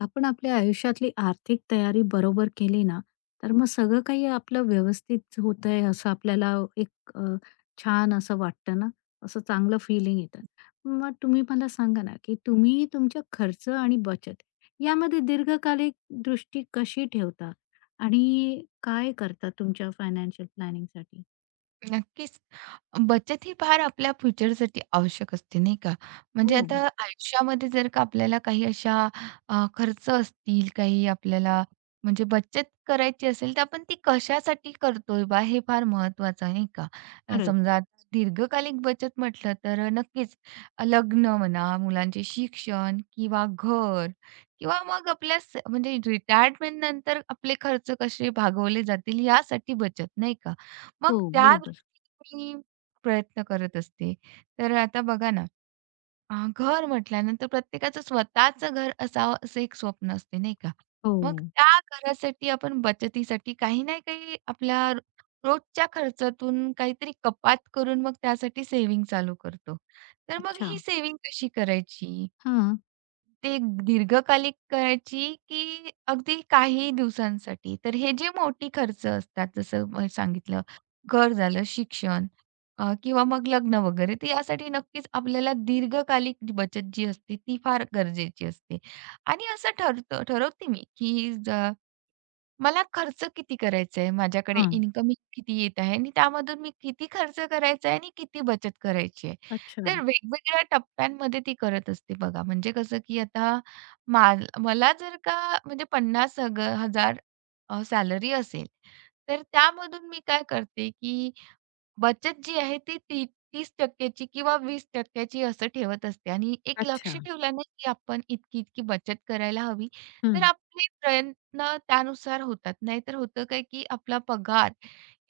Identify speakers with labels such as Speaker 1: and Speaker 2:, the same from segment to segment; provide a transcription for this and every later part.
Speaker 1: आपण आपल्या आयुष्यातली आर्थिक तयारी बरोबर केली ना, तर मग सगळं काही आपलं व्यवस्थित होतंय असं आपल्याला एक छान असं वाटतं ना, असं चांगलं फिलिंग येतं. मग तुम्ही मला सांगा ना, की तुम्ही तुमच्या खर्च आणि बचत यामध्ये दीर्घकालीन दृष्टी कशी ठेवता? आणि काय करता तुमच्या फायनान्शियल प्लॅनिंगसाठी?
Speaker 2: नक्कीच. बचत ही फार आपल्या फ्युचरसाठी आवश्यक असते, नाही का?
Speaker 1: हो,
Speaker 2: म्हणजे आता आयुष्यामध्ये जर का आपल्याला काही अशा खर्च असतील, काही आपल्याला म्हणजे बचत करायची असेल, तर आपण ती कशासाठी करतोय बा, हे फार महत्त्वाचं आहे, नाही का?
Speaker 1: खरंच.
Speaker 2: समजा आता दीर्घकालीन बचत म्हटलं तर नक्कीच लग्न म्हणा, मुलांचे शिक्षण किंवा घर किंवा मग आपल्या म्हणजे रिटायरमेंटनंतर आपले खर्च कसे भागवले जातील यासाठी बचत, नाही का? मग
Speaker 1: हो,
Speaker 2: त्या
Speaker 1: बरोबर.
Speaker 2: दृष्टीने प्रयत्न करत असते. तर आता बघा ना, घर म्हटल्यानंतर प्रत्येकाचं स्वतःचं घर असावं असं एक स्वप्न असते, नाही का?
Speaker 1: हो.
Speaker 2: मग त्या घरासाठी आपण बचतीसाठी काही ना काही आपल्या रोजच्या खर्चातून काहीतरी कपात करून मग त्यासाठी सेव्हिंग चालू करतो. तर मग
Speaker 1: अच्छा.
Speaker 2: ही सेव्हिंग कशी करायची?
Speaker 1: हां.
Speaker 2: ते दीर्घकालिक करायची, की अगदी काही दिवसांसाठी? तर हे जे मोठी खर्च असतात, जसं मी सांगितलं, घर झालं, शिक्षण किंवा मग लग्न वगैरे. तर यासाठी नक्कीच आपल्याला दीर्घकालिक जी बचत असते ती फार गरजेची असते. आणि असं ठरवते मी, की मला खर्च किती करायचा आहे, माझ्याकडे
Speaker 1: हां.
Speaker 2: इन्कमिंग किती येत आहे आणि त्यामधून मी किती खर्च करायचा आहे आणि किती बचत करायची आहे.
Speaker 1: अच्छा.
Speaker 2: तर वेगवेगळ्या टप्प्यांमध्ये ती करत असते बघा. म्हणजे कसं, की आता मला जर का म्हणजे 50 हग हजार सॅलरी असेल, तर त्यामधून मी काय करते, की बचत जी आहे ती ती 30% ची किंवा 20% ची असं ठेवत असते आणि एक लक्ष
Speaker 1: अच्छा.
Speaker 2: ठेवलं ना, की आपण इतकी-इतकी बचत करायला हवी, तर
Speaker 1: हं.
Speaker 2: आपले प्रयत्न त्यानुसार होतात. नाहीतर होतं काय, की आपला पगार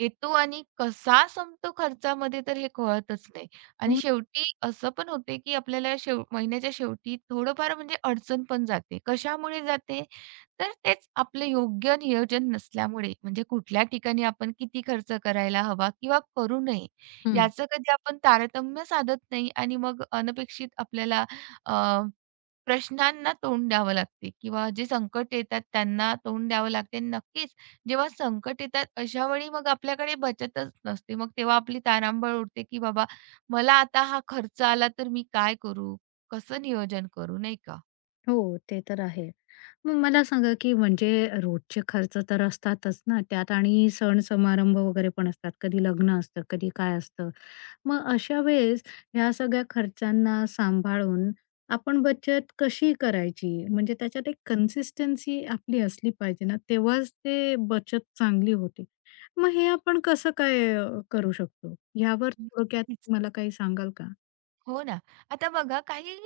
Speaker 2: येतो आणि कसा संपतो खर्चामध्ये तर हे कळतच नाही. आणि शेवटी असं पण होते, की आपल्याला महिन्याच्या शेवटी थोडंफार म्हणजे अडचण पण जाते. कशामुळे जाते? तर तेच आपलं योग्य नियोजन नसल्यामुळे म्हणजे कुठल्या ठिकाणी आपण किती खर्च करायला हवा किंवा करू नये
Speaker 1: हं.
Speaker 2: याचं कधी आपण तारतम्य साधत नाही आणि मग अनपेक्षित आपल्याला अ, प्रश्नांना तोंड द्यावं लागते किंवा जे संकट येतात त्यांना तोंड द्यावं लागते नक्कीच जेव्हा संकट येतात अशा वेळी मग आपल्याकडे बचतच नसते मग तेव्हा आपली तारांबळ उडते की बाबा मला आता हा खर्च आला तर मी काय करू कसं नियोजन करू नाही का
Speaker 1: हो, ते तर आहे. मग मला सांगा, की म्हणजे रोजचे खर्च तर असतातच ना, त्यात आणि सण समारंभ वगैरे पण असतात. कधी लग्न असतं, कधी काय असतं. मग अशा वेळेस ह्या सगळ्या खर्चांना सांभाळून आपण बचत कशी करायची? म्हणजे त्याच्यात एक कन्सिस्टन्सी आपली असली पाहिजे ना, तेव्हाच ते बचत चांगली होते. मग हे आपण कसं काय करू शकतो? ह्यावर थोडक्यात मला काही सांगाल का?
Speaker 2: हो ना. आता बघा काही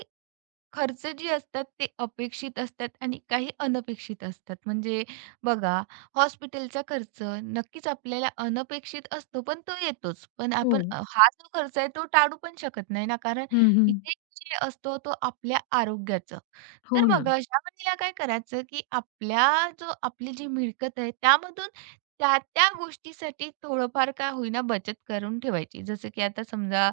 Speaker 2: खर्च जे असतात ते अपेक्षित असतात आणि काही अनपेक्षित असतात. म्हणजे बघा हॉस्पिटलचा खर्च नक्कीच आपल्याला अनपेक्षित असतो, पण तो येतोच. पण
Speaker 1: हो.
Speaker 2: आपण हा जो खर्च आहे तो टाळू पण शकत नाही ना, कारण
Speaker 1: हं, हं.
Speaker 2: इथे जे असतो तो आपल्या आरोग्याचं. तर
Speaker 1: हो ना.
Speaker 2: मग अशा वेळेला काय करायचं, की आपल्या जो आपली जी मिळकत आहे त्यामधून त्या-त्या गोष्टीसाठी थोडंफार का होईना बचत करून ठेवायची. जसं की आता समजा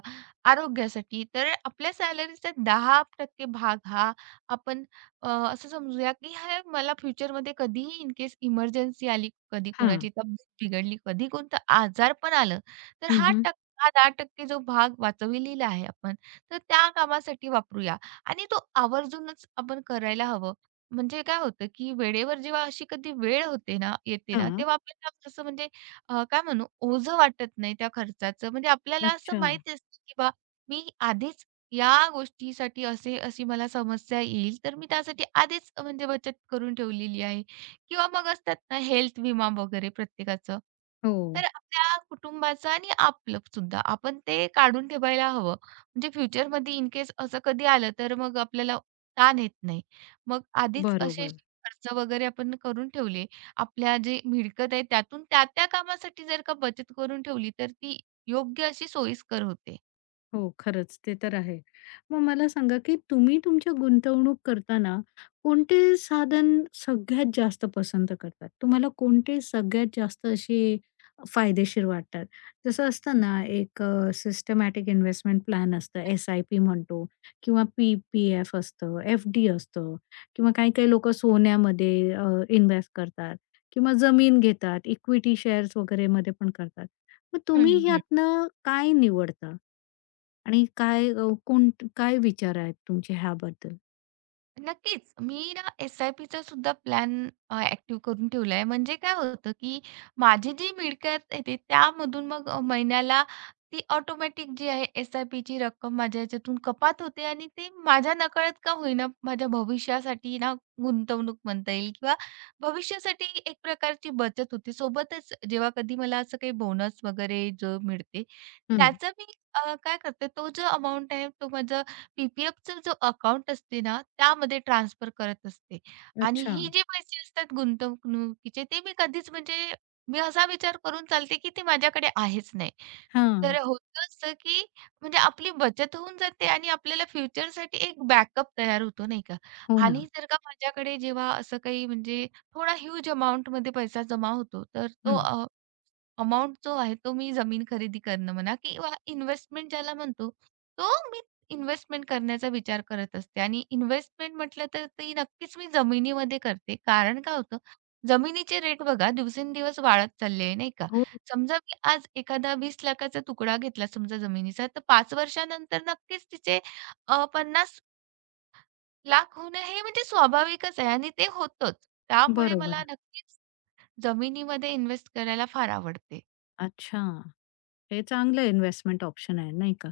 Speaker 2: आरोग्यासाठी. तर आपल्या सॅलरीचा 10% भाग हा आपण असं समजूया, की हे मला फ्युचरमध्ये कधीही इन केस इमर्जन्सी आली, कधी
Speaker 1: हां.
Speaker 2: कुणाची तब्येत बिघडली, कधी कोणतं आजार पण आलं, तर
Speaker 1: हं,
Speaker 2: हा
Speaker 1: हं.
Speaker 2: टक्क हा 10% जो भाग वाचविलेला आहे आपण, तर त्या कामासाठी वापरूया आणि तो आवर्जूनच आपण करायला हवं. म्हणजे काय होतं, की वेळेवर जेव्हा अशी कधी वेळ होते ना येते ना,
Speaker 1: हां.
Speaker 2: तेव्हा आपल्याला जसं म्हणजे काय म्हणू ओझं वाटत नाही त्या खर्चाचं. म्हणजे आपल्याला असं
Speaker 1: अच्छा.
Speaker 2: माहिती असतं, की मी आधीच या गोष्टीसाठी अशी मला समस्या येईल, तर मी त्यासाठी आधीच म्हणजे बचत करून ठेवलेली आहे किंवा मग असतात ना हेल्थ विमा वगैरे प्रत्येकाचं.
Speaker 1: हो.
Speaker 2: तर आपल्या कुटुंबाचं आणि आपलं सुद्धा आपण ते काढून ठेवायला हवं. म्हणजे फ्युचरमध्ये इन केस असं कधी आलं तर मग आपल्याला ताण येत नाही. मग आधीच असे
Speaker 1: बरोबर.
Speaker 2: खर्च वगैरे आपण करून ठेवले, आपल्या जे मिळकत आहे त्यातून त्या-त्या कामासाठी जर का बचत करून ठेवली, तर ती योग्य अशी सोयीस्कर होते.
Speaker 1: हो, खरंच. ते तर आहे. मग मला सांगा, की तुम्ही तुमच्या गुंतवणूक करताना कोणते साधन सगळ्यात जास्त पसंत करतात? तुम्हाला कोणते सगळ्यात जास्त असे फायदेशीर वाटतात? जसं असतं ना, एक सिस्टमॅटिक इन्व्हेस्टमेंट प्लॅन असतं, एस-आय-पी म्हणतो किंवा पी-पी-एफ असतं, एफ-डी असतं किंवा काही-काही लोकं सोन्यामध्ये इन्व्हेस्ट करतात किंवा जमीन घेतात, इक्विटी शेअर्स वगैरेमध्ये पण करतात. मग तुम्ही
Speaker 2: हं,
Speaker 1: ह्यातनं काय निवडता? आणि काय काय विचार आहेत तुमचे ह्याबद्दल?
Speaker 2: नक्कीच. मी ना एस-आय-पीचा सुद्धा प्लॅन ॲक्टिव्ह करून ठेवलाय. म्हणजे काय होतं, की माझी जी मिळकत येते त्यामधून मग महिन्याला ती ऑटोमॅटिक जी आहे एस-आय-पीची रक्कम माझ्या ह्याच्यातून कपात होते आणि ते माझ्या नकळत का होईना माझ्या भविष्यासाठी ना गुंतवणूक म्हणता येईल किंवा भविष्यासाठी एक प्रकारची बचत होते. सोबतच जेव्हा कधी मला असं काही बोनस वगैरे जो मिळते
Speaker 1: हं.
Speaker 2: त्याचं मी काय करते तो जो अमाउंट आहे तो माझं पी पी जो अकाउंट असते ना, त्यामध्ये ट्रान्सफर करत असते. आणि
Speaker 1: अच्छा.
Speaker 2: हे जे पैसे असतात गुंतवणुकीचे ते मी कधीच म्हणजे मी असा विचार करून चालते, की ते माझ्याकडे आहेच नाही. तर
Speaker 1: हां.
Speaker 2: होतं असं, की म्हणजे आपली बचत होऊन जाते आणि आपल्याला फ्युचरसाठी एक बॅकअप तयार होतो नाही का?
Speaker 1: हो ना.
Speaker 2: आणि जर का माझ्याकडे जेव्हा असं काही म्हणजे थोडा ह्यूज अमाउंटमध्ये पैसा जमा होतो, तर तो
Speaker 1: हं.
Speaker 2: अमाउंट जो आहे तो मी जमीन खरेदी करणं म्हणा किंवा इन्व्हेस्टमेंट ज्याला म्हणतो, तो मी इन्व्हेस्टमेंट करण्याचा विचार करत असते आणि इन्व्हेस्टमेंट म्हटलं तर ती नक्कीच मी जमिनीमध्ये करते. कारण काय होतं, जमिनीचे रेट बघा दिवसेंदिवस वाढत चालले आहे, नाही का?
Speaker 1: हो,
Speaker 2: समजा मी आज एखादा 20 लाखाचा तुकडा घेतला समजा जमिनीचा, तर 5 वर्षानंतर नक्कीच तिचे 50 लाख होणं हे म्हणजे स्वाभाविकच आहे आणि ते होतंच. त्यामुळे मला
Speaker 1: बरोबर.
Speaker 2: नक्कीच जमिनीमध्ये इन्व्हेस्ट करायला फार आवडते.
Speaker 1: अच्छा. हे चांगलं इन्व्हेस्टमेंट ऑप्शन आहे, नाही का?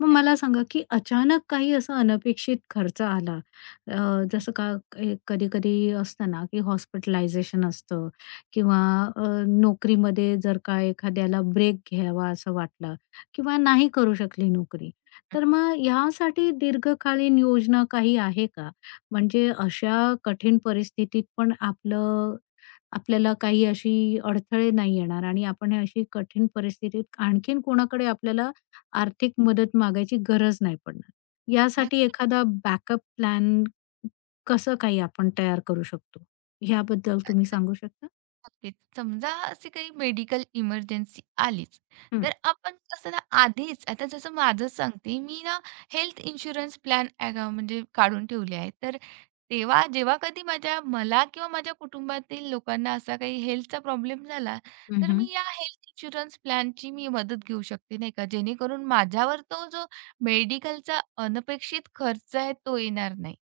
Speaker 1: मग मला
Speaker 2: नक्कीच.
Speaker 1: सांगा, की अचानक काही असा अनपेक्षित खर्च आला, अ, जसं का कधी-कधी असतं ना, की हॉस्पिटलायझेशन असतं किंवा अ, नोकरीमध्ये जर का एखाद्याला ब्रेक घ्यावा असं वाटलं किंवा नाही करू शकली नोकरी. तर मग ह्यासाठी दीर्घकालीन योजना काही आहे का? म्हणजे अशा कठीण परिस्थितीत पण आपल्याला काही अशी अडथळे नाही येणार आणि आपण हे अशी कठीण परिस्थितीत आणखीन कोणाकडे आपल्याला आर्थिक मदत मागायची गरज नाही पडणार. यासाठी
Speaker 2: नक्की.
Speaker 1: एखादा बॅकअप प्लॅन कसं काही आपण तयार करू शकतो? ह्याबद्दल तुम्ही सांगू शकता?
Speaker 2: नक्कीच. समजा अशी काही मेडिकल इमर्जन्सी आलीच,
Speaker 1: हं,
Speaker 2: तर आपण कसं ना आधीच आता जसं माझंच सांगते, मी ना हेल्थ इन्शुरन्स प्लॅन म्हणजे काढून ठेवले आहे. तर तेव्हा जेव्हा कधी मला किंवा माझ्या कुटुंबातील लोकांना असा काही हेल्थचा प्रॉब्लेम झाला,
Speaker 1: हं,
Speaker 2: तर
Speaker 1: हं.
Speaker 2: मी या हेल्थ इन्शुरन्स प्लॅनची मदत घेऊ शकते, नाही का. जेणेकरून माझ्यावर तो जो मेडिकलचा अनपेक्षित खर्च आहे, तो येणार नाही.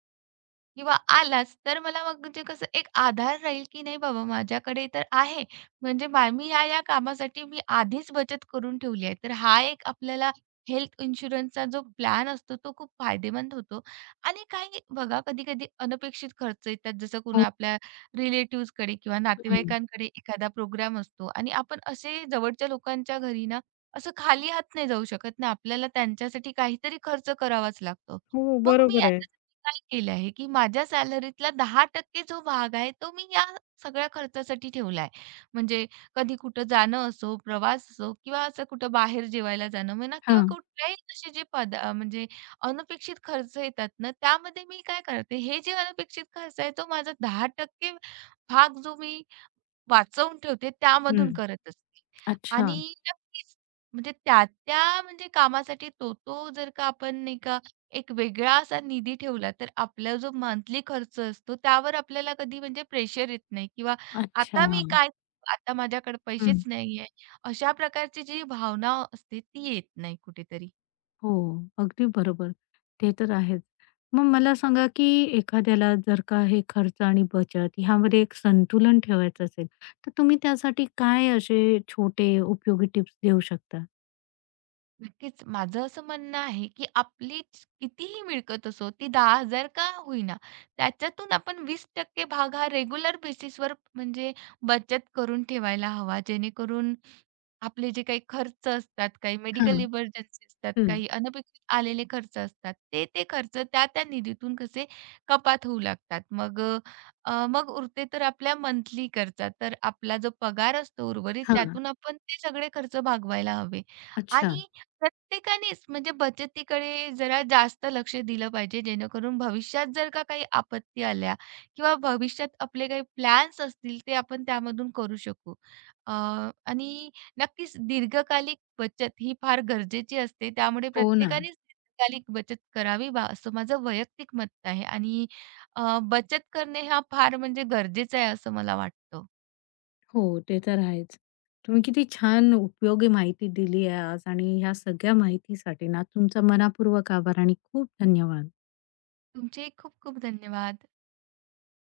Speaker 2: किंवा आलाच, तर मला मग म्हणजे कसं एक आधार राहील, की नाही बाबा माझ्याकडे तर आहे. म्हणजे मी कामासाठी मी आधीच बचत करून ठेवली आहे. तर हा एक आपल्याला हेल्थ इन्शुरन्सचा जो प्लॅन असतो, तो खूप फायदेमंद होतो. आणि काही बघा कधी-कधी अनपेक्षित खर्च येतात, जसं कुणा
Speaker 1: हो,
Speaker 2: आपल्या रिलेटिव्हजकडे किंवा
Speaker 1: हं.
Speaker 2: नातेवाईकांकडे एखादा प्रोग्राम असतो आणि आपण असे जवळच्या लोकांच्या घरी ना, असं खाली हात नाही जाऊ शकत ना, आपल्याला त्यांच्यासाठी काहीतरी खर्च करावाच लागतो.
Speaker 1: हो,
Speaker 2: मग मी
Speaker 1: बरोबर आहे.
Speaker 2: काय केलं आहे, की माझ्या सॅलरीतला 10% जो भाग आहे, तो मी या सगळ्या खर्चासाठी ठेवला आहे. म्हणजे कधी कुठं जाणं असो, प्रवास असो किंवा असं कुठं बाहेर जेवायला जाणं म्हणा किंवा
Speaker 1: हां.
Speaker 2: कुठल्याही असे जे पदा म्हणजे अनपेक्षित खर्च येतात ना, त्यामध्ये मी काय करते, हे जे अनपेक्षित खर्च आहे, तो माझा 10% भाग जो मी वाचवून ठेवते त्यामधून
Speaker 1: हं.
Speaker 2: करत असते.
Speaker 1: अच्छा,
Speaker 2: आणि नक्कीच म्हणजे त्या-त्या म्हणजे कामासाठी तो-तो जर का आपण नाही का एक वेगळा असा निधी ठेवला, तर आपला जो मंथली खर्च असतो त्यावर आपल्याला कधी म्हणजे प्रेशर येत नाही किंवा
Speaker 1: अच्छा.
Speaker 2: आता मी काय करू? आता माझ्याकडे पैसेच
Speaker 1: हं.
Speaker 2: नाहीये. अशा प्रकारची जी भावना असते ती येत नाही कुठेतरी.
Speaker 1: हो, अगदी बरोबर. ते तर आहेच. मग मला सांगा, की एखाद्याला जर का हे खर्च आणि बचत ह्यामध्ये एक संतुलन ठेवायचं असेल, तर तुम्ही त्यासाठी काय असे छोटे उपयोगी टिप्स देऊ शकता?
Speaker 2: नक्कीच. माझं असं म्हणणं आहे, की आपलीच कितीही मिळकत असो, ती 10,000 का होईना, त्याच्यातून आपण 20% भाग हा रेग्युलर बेसिसवर म्हणजे बचत करून ठेवायला हवा. जेणेकरून आपले जे काही खर्च असतात, काही
Speaker 1: हां,
Speaker 2: मेडिकल इमर्जन्सी असतात,
Speaker 1: हं,
Speaker 2: काही अनपेक्षित आलेले खर्च असतात, ते ते खर्च त्या-त्या निधीतून कसे कपात होऊ लागतात. मग मग उरते तर आपल्या मंथली खर्चा. तर आपला जो पगार असतो उर्वरित
Speaker 1: हां.
Speaker 2: त्यातून आपण ते सगळे खर्च भागवायला हवे.
Speaker 1: अच्छा.
Speaker 2: आणि प्रत्येकानेच म्हणजे बचतीकडे जरा जास्त लक्ष दिलं पाहिजे, जेणेकरून भविष्यात जर का काही आपत्ती आल्या किंवा भविष्यात आपले काही प्लॅन्स असतील, ते आपण त्यामधून करू शकू. अ, आणि नक्कीच दीर्घकालिक बचत ही फार गरजेची असते. त्यामुळे
Speaker 1: हो ना.
Speaker 2: प्रत्येकानेच दीर्घकालिक बचत करावी बा, असं माझं वैयक्तिक मत आहे. आणि बचत करणे हा फार म्हणजे गरजेचं आहे, असं मला वाटतं.
Speaker 1: हो, ते तर आहेच. तुम्ही किती छान उपयोगी माहिती दिली आहे आज आणि ह्या सगळ्या माहितीसाठी ना तुमचा मनःपूर्वक आभार आणि खूप धन्यवाद.
Speaker 2: तुमचे खूप खूप धन्यवाद.